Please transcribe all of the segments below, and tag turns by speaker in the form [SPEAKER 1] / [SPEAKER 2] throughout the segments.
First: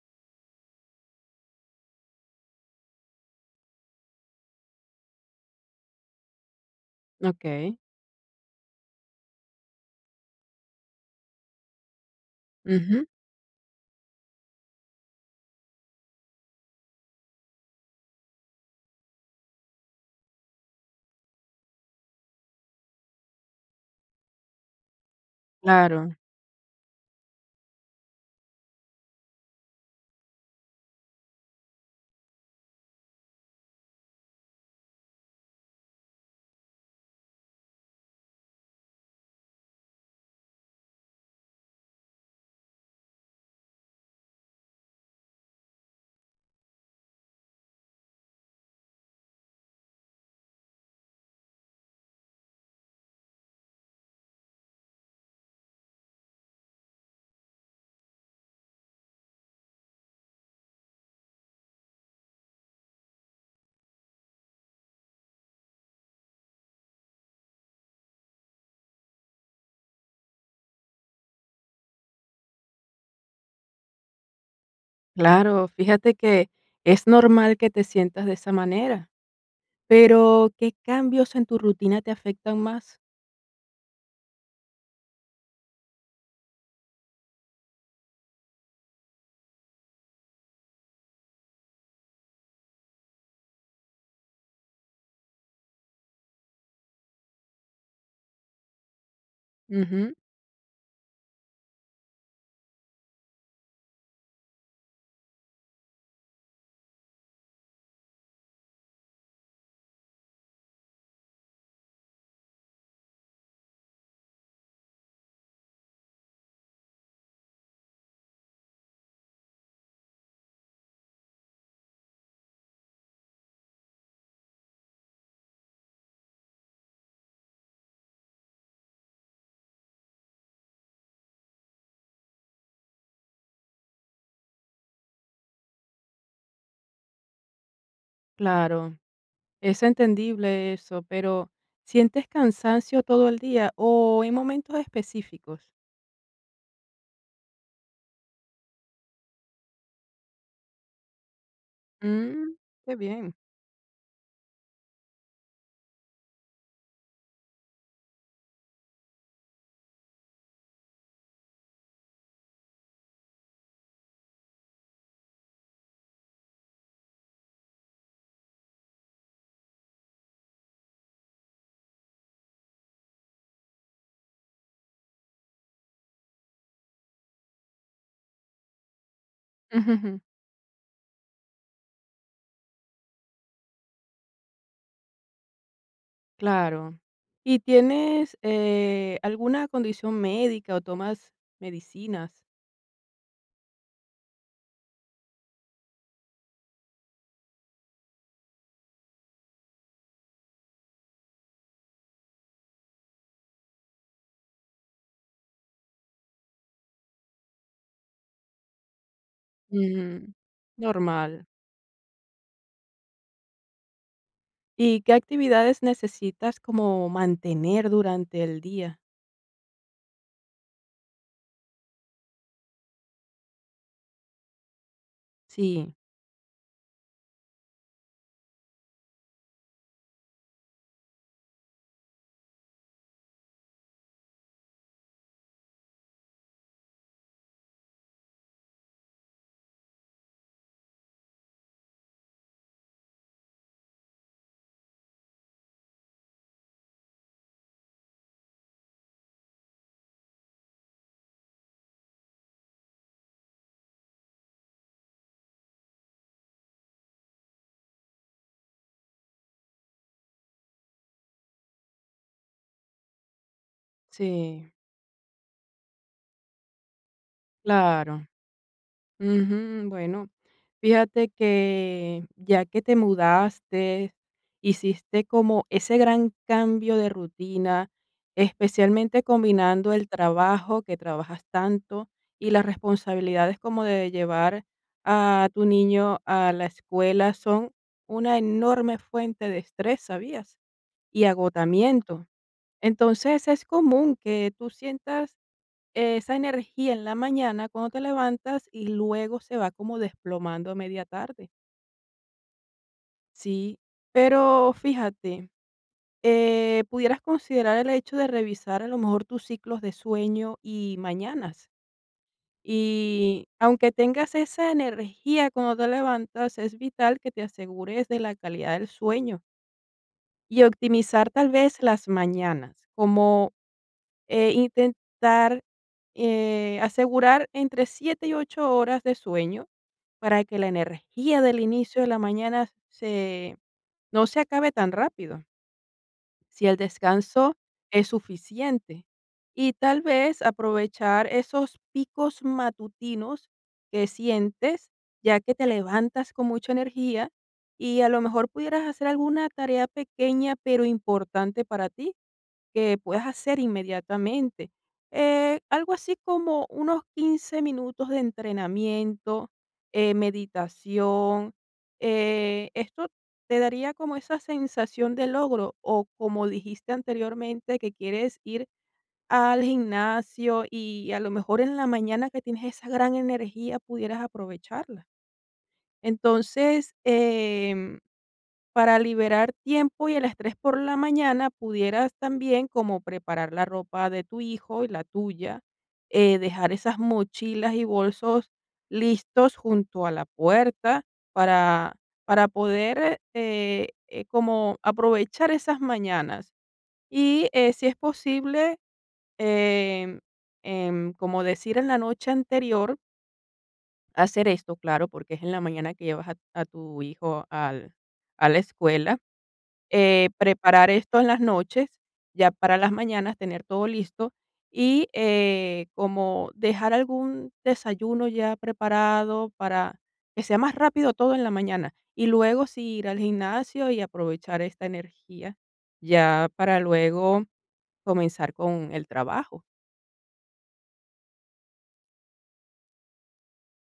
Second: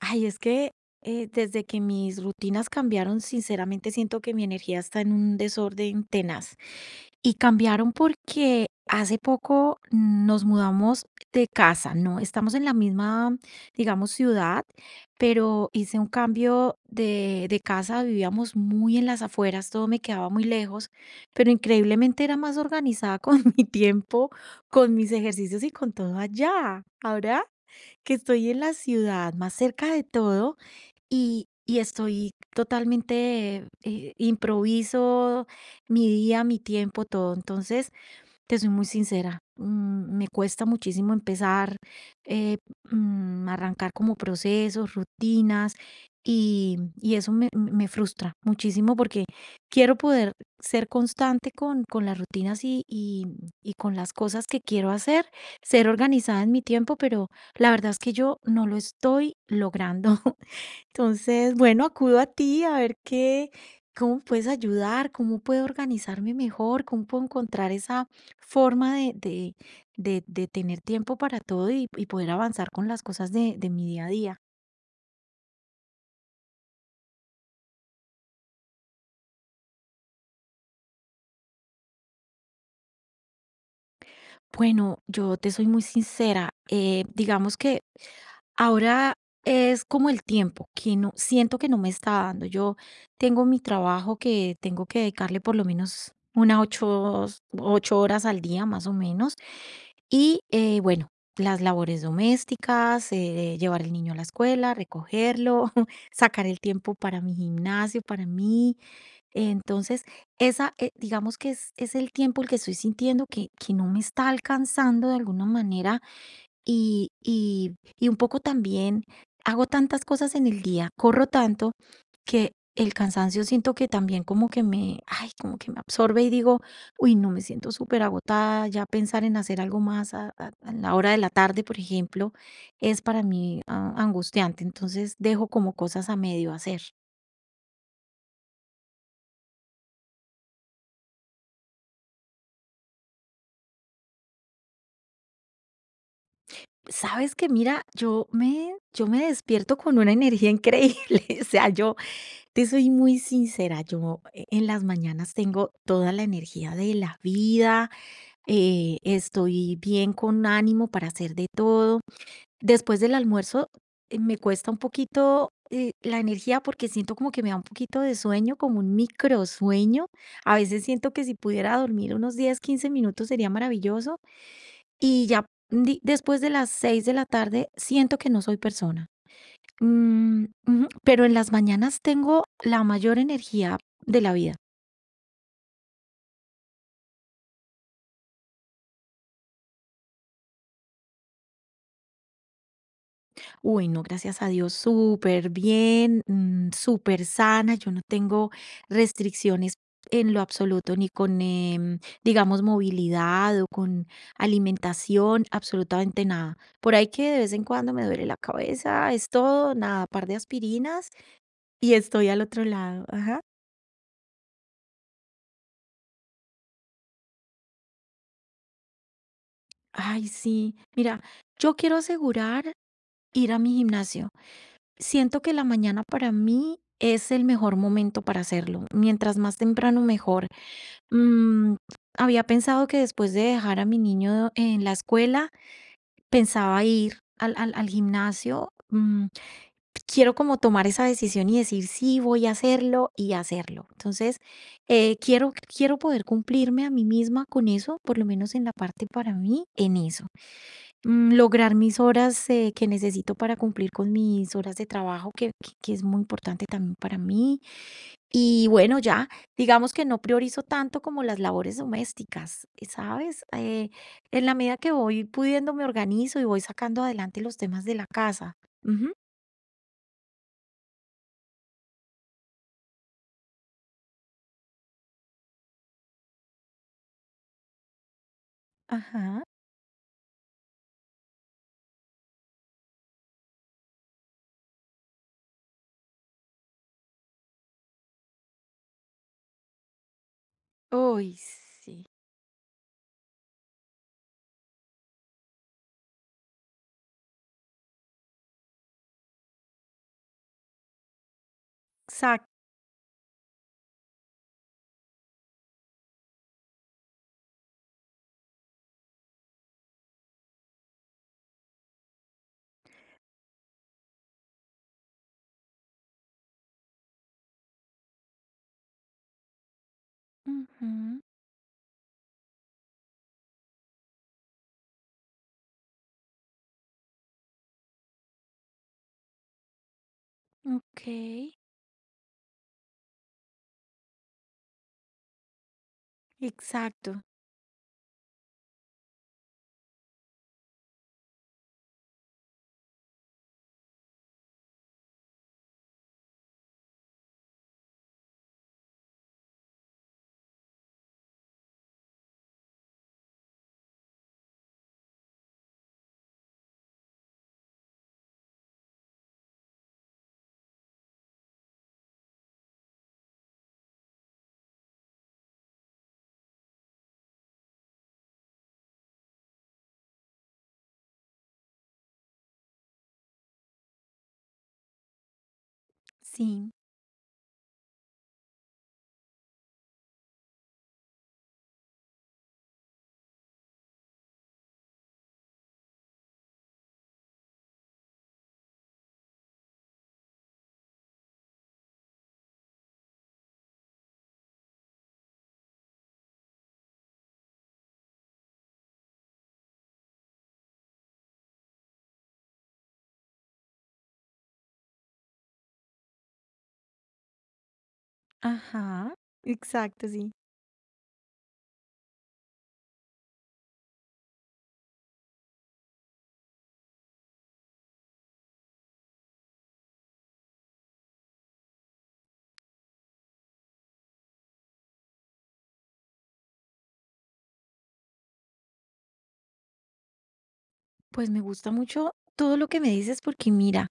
[SPEAKER 1] Ay, es que desde que mis rutinas cambiaron, sinceramente siento que mi energía está en un desorden tenaz. Y
[SPEAKER 2] Okey.
[SPEAKER 1] cambiaron porque hace poco nos mudamos de casa, ¿no? Estamos en la
[SPEAKER 2] Ujú.
[SPEAKER 1] misma, digamos, ciudad, pero hice un cambio de casa, vivíamos muy en las afueras, todo me quedaba muy lejos, pero increíblemente era más organizada con mi tiempo, con mis ejercicios y con
[SPEAKER 2] Claro,
[SPEAKER 1] todo allá. Ahora que estoy en la ciudad más cerca de todo y estoy totalmente improviso mi día, mi tiempo, todo. Entonces, te soy muy sincera, mm, me cuesta muchísimo empezar, eh, arrancar como procesos, rutinas y eso me frustra muchísimo porque quiero poder ser constante con las rutinas y con las cosas que quiero hacer, ser organizada en mi tiempo, pero la verdad es que yo no lo estoy logrando. Entonces, bueno, acudo a ti a ver qué, cómo puedes ayudar, cómo puedo organizarme mejor, cómo puedo encontrar esa forma de tener tiempo para todo y poder avanzar con las cosas de mi día a día.
[SPEAKER 2] claro. Fíjate que es normal que te sientas de esa manera, pero, ¿qué cambios en tu rutina te afectan más?
[SPEAKER 1] Bueno, yo te soy muy sincera, digamos que ahora es como el tiempo que no siento que no me está dando. Yo tengo mi trabajo que tengo que dedicarle por lo menos unas 8 horas al día, más o menos.
[SPEAKER 2] Ujú.
[SPEAKER 1] Y bueno, las labores domésticas, llevar el niño a la escuela, recogerlo, sacar el tiempo para mi gimnasio, para mí. Entonces, esa, digamos que es el tiempo el que estoy sintiendo que no me está alcanzando de alguna manera y un poco también hago tantas cosas en el día, corro tanto que el cansancio siento que también como que me, ay, como que me absorbe y digo, uy, no me siento súper agotada, ya pensar en hacer algo más a, a la hora de la tarde, por ejemplo, es para mí ah, angustiante, entonces dejo como cosas a medio hacer.
[SPEAKER 2] Claro, es entendible eso, pero, ¿sientes cansancio todo el día o en momentos específicos?
[SPEAKER 1] Sabes que mira, yo me despierto con una energía increíble. O sea, yo
[SPEAKER 2] Mm,
[SPEAKER 1] te soy
[SPEAKER 2] qué
[SPEAKER 1] muy
[SPEAKER 2] bien.
[SPEAKER 1] sincera. Yo en las mañanas tengo toda la energía de la vida. Estoy bien con ánimo para hacer de todo. Después del almuerzo me cuesta un poquito la energía porque siento como que me da un poquito de sueño, como un microsueño. A veces siento que si pudiera dormir unos 10, 15 minutos sería maravilloso y ya di después de las 6 de la tarde siento que no soy persona.
[SPEAKER 2] Ujú,
[SPEAKER 1] Mm, ujú, pero en las mañanas tengo la mayor energía de la vida.
[SPEAKER 2] Claro. ¿Y tienes, alguna condición médica o tomas medicinas?
[SPEAKER 1] Uy, no, gracias a Dios, súper bien, mm, súper sana. Yo no tengo restricciones en lo absoluto, ni con, digamos, movilidad o con alimentación, absolutamente nada. Por ahí que de vez en cuando me duele la cabeza, es todo, nada, par
[SPEAKER 2] Ujú.
[SPEAKER 1] de aspirinas
[SPEAKER 2] Normal.
[SPEAKER 1] y estoy al otro lado. Ajá.
[SPEAKER 2] ¿Y qué actividades necesitas como mantener durante el día?
[SPEAKER 1] Ay, sí. Mira, yo quiero asegurar ir a mi gimnasio. Siento que la
[SPEAKER 2] Sí,
[SPEAKER 1] mañana para mí es el mejor momento para hacerlo. Mientras más temprano, mejor. Mm, había pensado que después de dejar a mi niño en la escuela, pensaba ir al gimnasio. Mm, quiero como tomar esa decisión y decir, sí, voy a hacerlo y hacerlo. Entonces, quiero poder cumplirme a mí misma con eso, por lo menos en la parte para mí, en eso mm, lograr mis horas que necesito para cumplir con mis horas de trabajo, que es muy importante también para mí. Y bueno, ya, digamos que no priorizo tanto como las labores domésticas, ¿sabes? En la
[SPEAKER 2] Sí,
[SPEAKER 1] medida que voy pudiendo me organizo y voy sacando adelante los temas de la
[SPEAKER 2] claro.
[SPEAKER 1] casa. Ujú.
[SPEAKER 2] Ujú, Bueno, fíjate que ya que te mudaste, hiciste como ese gran cambio de rutina, especialmente
[SPEAKER 1] Ajá.
[SPEAKER 2] combinando el trabajo, que trabajas tanto, y las responsabilidades como de llevar a tu niño a la escuela son una enorme fuente de estrés, ¿sabías? Y
[SPEAKER 1] Uy, sí.
[SPEAKER 2] agotamiento. Entonces, es común que tú sientas esa energía en la mañana cuando te levantas y luego se va como desplomando a media tarde.
[SPEAKER 1] Exacto.
[SPEAKER 2] Sí, pero fíjate, pudieras considerar el hecho de revisar a lo mejor tus ciclos de sueño y mañanas. Y aunque tengas esa energía cuando te levantas, es vital que te asegures de la calidad del sueño y
[SPEAKER 1] Ujú,
[SPEAKER 2] optimizar tal vez las mañanas, como intentar, asegurar entre 7 y 8 horas de sueño para que la
[SPEAKER 1] ok.
[SPEAKER 2] energía del inicio de la mañana se no se acabe tan rápido, si el
[SPEAKER 1] Exacto.
[SPEAKER 2] descanso es suficiente. Y tal vez aprovechar esos picos matutinos que sientes, ya que te levantas con mucha energía y a lo mejor pudieras hacer alguna tarea pequeña, pero importante para ti que puedas hacer inmediatamente. Algo así como unos 15 minutos de entrenamiento, meditación. Esto te daría como esa sensación de logro o como dijiste anteriormente que quieres ir al gimnasio y a lo mejor en la mañana que tienes esa gran energía pudieras aprovecharla.
[SPEAKER 1] Sí.
[SPEAKER 2] Entonces, para liberar tiempo y el estrés por la mañana, pudieras también como preparar la ropa de tu hijo y la tuya, dejar esas mochilas y bolsos listos junto a la puerta para, para poder como aprovechar esas mañanas. Y si es posible, em, como decir en la noche anterior, hacer esto, claro, porque es en la mañana que llevas a tu hijo al, a la
[SPEAKER 1] Ajá.
[SPEAKER 2] escuela
[SPEAKER 1] Exacto, sí.
[SPEAKER 2] preparar esto en las noches, ya para las mañanas tener todo listo y, como dejar algún desayuno ya preparado para que sea más rápido todo en la mañana, y luego sí ir al gimnasio y aprovechar esta energía ya para luego comenzar con el trabajo.
[SPEAKER 1] Pues me gusta mucho todo lo que me dices porque mira,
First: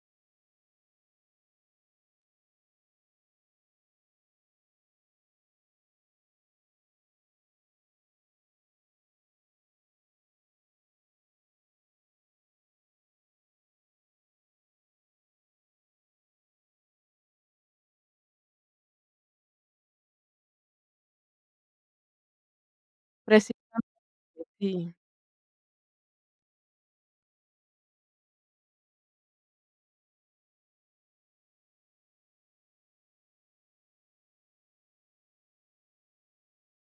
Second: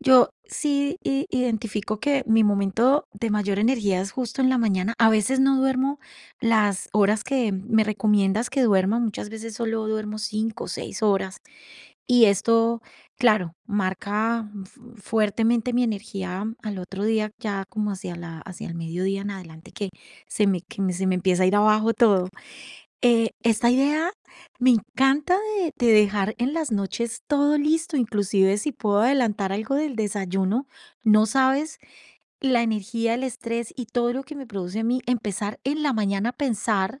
[SPEAKER 1] yo sí i identifico que mi momento de mayor energía es justo en la mañana. A veces no duermo las horas que me recomiendas que duerma, muchas veces solo duermo 5 o 6 horas. Y esto, claro, marca fu fuertemente mi energía al otro día, ya como hacia la hacia el mediodía en adelante que se me empieza a ir abajo todo. Esta idea
[SPEAKER 2] Precisamente,
[SPEAKER 1] me
[SPEAKER 2] sí,
[SPEAKER 1] encanta de dejar en las noches todo listo, inclusive si puedo adelantar algo del desayuno, no sabes la energía, el estrés y todo lo que me produce a mí empezar en la mañana a pensar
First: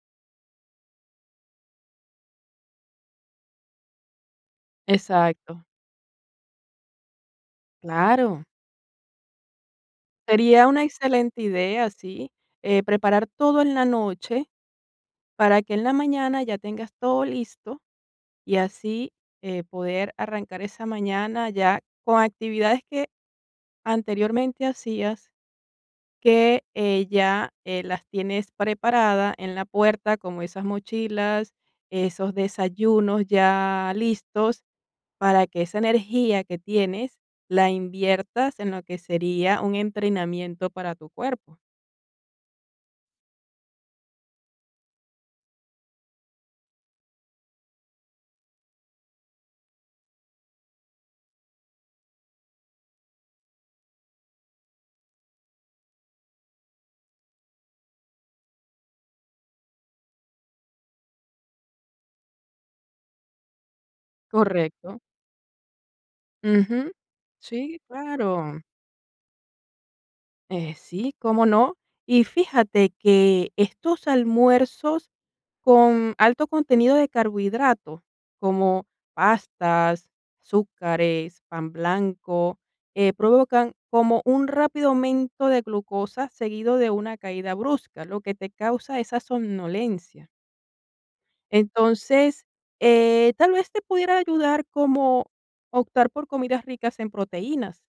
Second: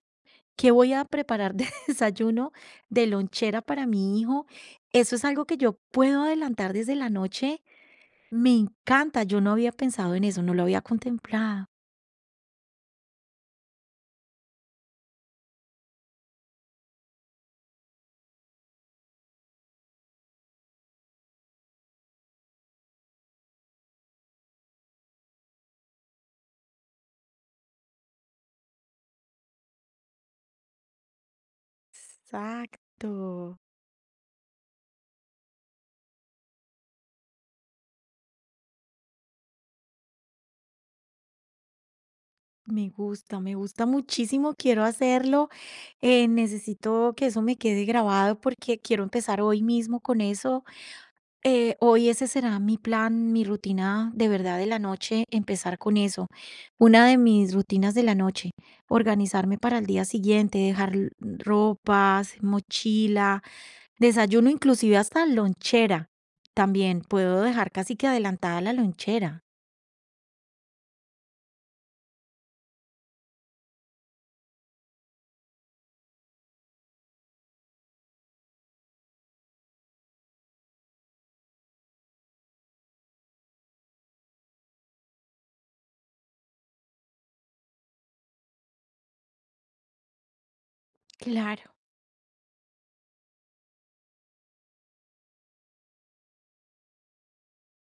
[SPEAKER 1] qué voy a preparar de desayuno, de lonchera para mi hijo. Eso es algo que
[SPEAKER 2] exacto,
[SPEAKER 1] yo puedo adelantar desde la noche.
[SPEAKER 2] claro.
[SPEAKER 1] Me encanta, yo no había pensado en eso, no lo
[SPEAKER 2] Sería
[SPEAKER 1] había
[SPEAKER 2] una excelente
[SPEAKER 1] contemplado.
[SPEAKER 2] idea, sí, preparar todo en la noche. Para que en la mañana ya tengas todo listo y así, poder arrancar esa mañana ya con actividades que anteriormente hacías, que las tienes preparada en la puerta, como esas mochilas, esos desayunos
[SPEAKER 1] Exacto.
[SPEAKER 2] ya listos, para que esa energía que tienes la inviertas en lo que sería un entrenamiento para tu cuerpo.
[SPEAKER 1] Me gusta muchísimo, quiero hacerlo. Necesito que eso me quede grabado porque quiero empezar hoy mismo con eso. Hoy ese será mi plan, mi rutina de verdad de la noche, empezar con eso. Una de mis rutinas de la noche, organizarme para el día siguiente, dejar ropas, mochila, desayuno, inclusive
[SPEAKER 2] Correcto.
[SPEAKER 1] hasta lonchera.
[SPEAKER 2] Ujú.
[SPEAKER 1] También puedo dejar
[SPEAKER 2] Sí,
[SPEAKER 1] casi que
[SPEAKER 2] claro.
[SPEAKER 1] adelantada la lonchera.
[SPEAKER 2] Sí, cómo no. Y fíjate que estos almuerzos con alto contenido de carbohidratos, como pastas, azúcares, pan blanco, provocan como un rápido aumento de glucosa seguido de una caída brusca, lo que te causa esa somnolencia.
[SPEAKER 1] Claro.
[SPEAKER 2] Entonces, tal vez te pudiera ayudar como optar por comidas ricas en proteínas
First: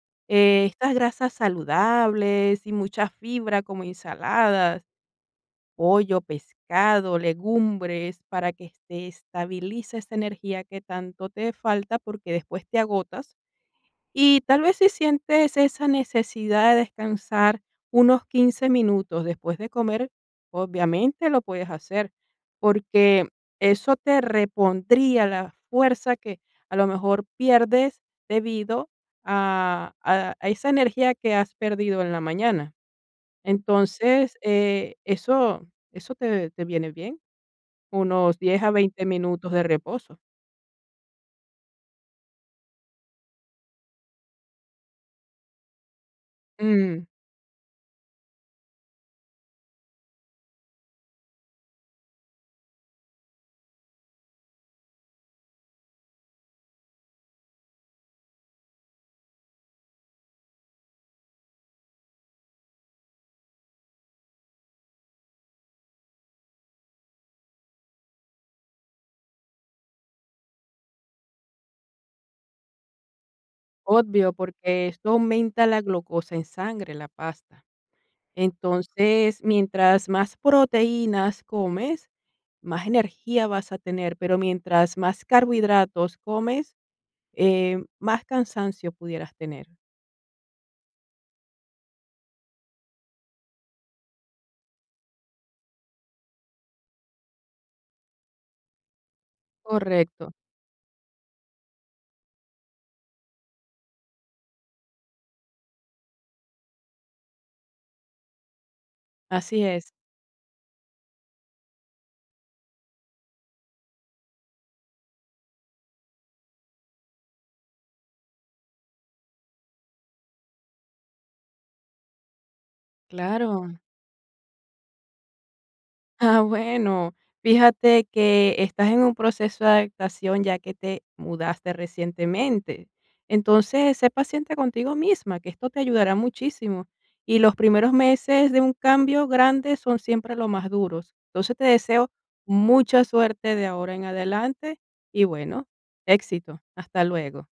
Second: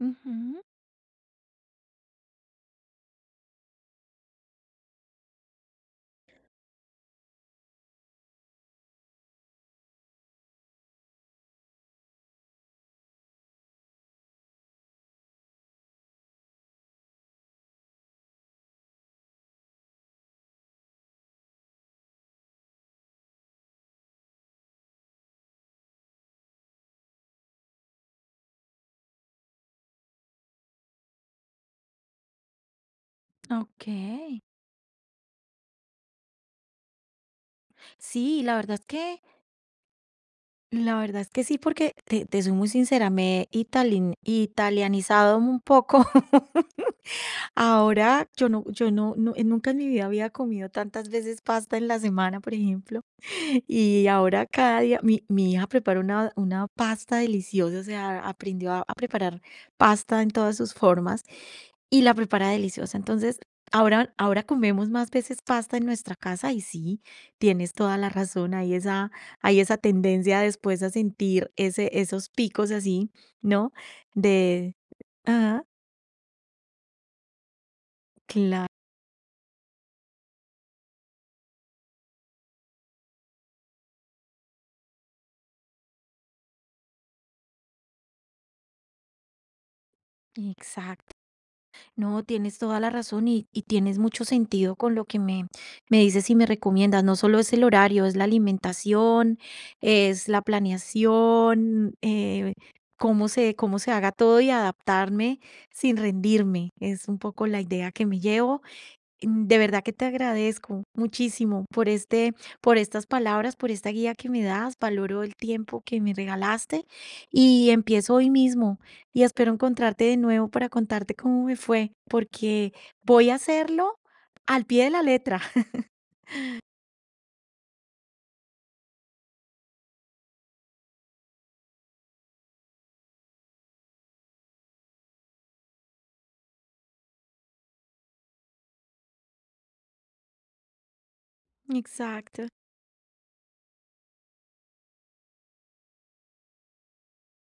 [SPEAKER 1] Ujú.
[SPEAKER 2] estas grasas saludables y mucha fibra como ensaladas, pollo, pescado, legumbres, para que te estabilice esa energía que tanto te falta porque después te agotas y tal vez si sientes esa necesidad de descansar unos 15 minutos después de comer, obviamente lo puedes hacer, porque eso te repondría la fuerza que a lo mejor pierdes debido a esa energía que has perdido en la mañana.
[SPEAKER 1] Ok.
[SPEAKER 2] Entonces, eso te, te viene bien, unos
[SPEAKER 1] Sí,
[SPEAKER 2] 10 a 20 minutos de reposo.
[SPEAKER 1] la verdad es que sí, porque te soy muy sincera, me he italin italianizado un poco.
[SPEAKER 2] Mm,
[SPEAKER 1] Ahora yo no no, nunca en mi vida había comido tantas veces pasta en la semana, por ejemplo, y ahora cada día mi hija prepara una pasta deliciosa, o sea, aprendió a preparar pasta en todas sus formas y la prepara deliciosa. Entonces, ahora comemos más veces pasta en nuestra casa y sí, tienes toda la razón, hay esa tendencia después a sentir ese esos picos así, ¿no?
[SPEAKER 2] obvio,
[SPEAKER 1] De
[SPEAKER 2] porque esto
[SPEAKER 1] ah,
[SPEAKER 2] aumenta la glucosa en sangre, la pasta.
[SPEAKER 1] claro,
[SPEAKER 2] Entonces, mientras más proteínas comes, más energía vas a tener, pero mientras más carbohidratos comes, más cansancio pudieras tener.
[SPEAKER 1] exacto. No, tienes toda la razón y tienes mucho sentido con lo que me dices y me recomiendas. No solo es el horario, es la alimentación, es
[SPEAKER 2] Correcto,
[SPEAKER 1] la planeación, cómo se haga todo y adaptarme sin rendirme. Es un poco la idea que me llevo mm, de
[SPEAKER 2] así
[SPEAKER 1] verdad
[SPEAKER 2] es,
[SPEAKER 1] que te agradezco muchísimo por por estas palabras, por esta guía que me das. Valoro el tiempo que me regalaste y empiezo hoy mismo y espero encontrarte de nuevo para contarte cómo me fue, porque voy a
[SPEAKER 2] claro.
[SPEAKER 1] hacerlo al pie de la letra.
[SPEAKER 2] Ah, bueno, fíjate que estás en un proceso de adaptación ya que te mudaste recientemente. Entonces, sé paciente contigo misma, que esto te ayudará muchísimo. Y los primeros meses de un cambio grande son siempre los más duros. Entonces, te deseo
[SPEAKER 1] Exacto.
[SPEAKER 2] mucha suerte de ahora en adelante y bueno, éxito. Hasta luego.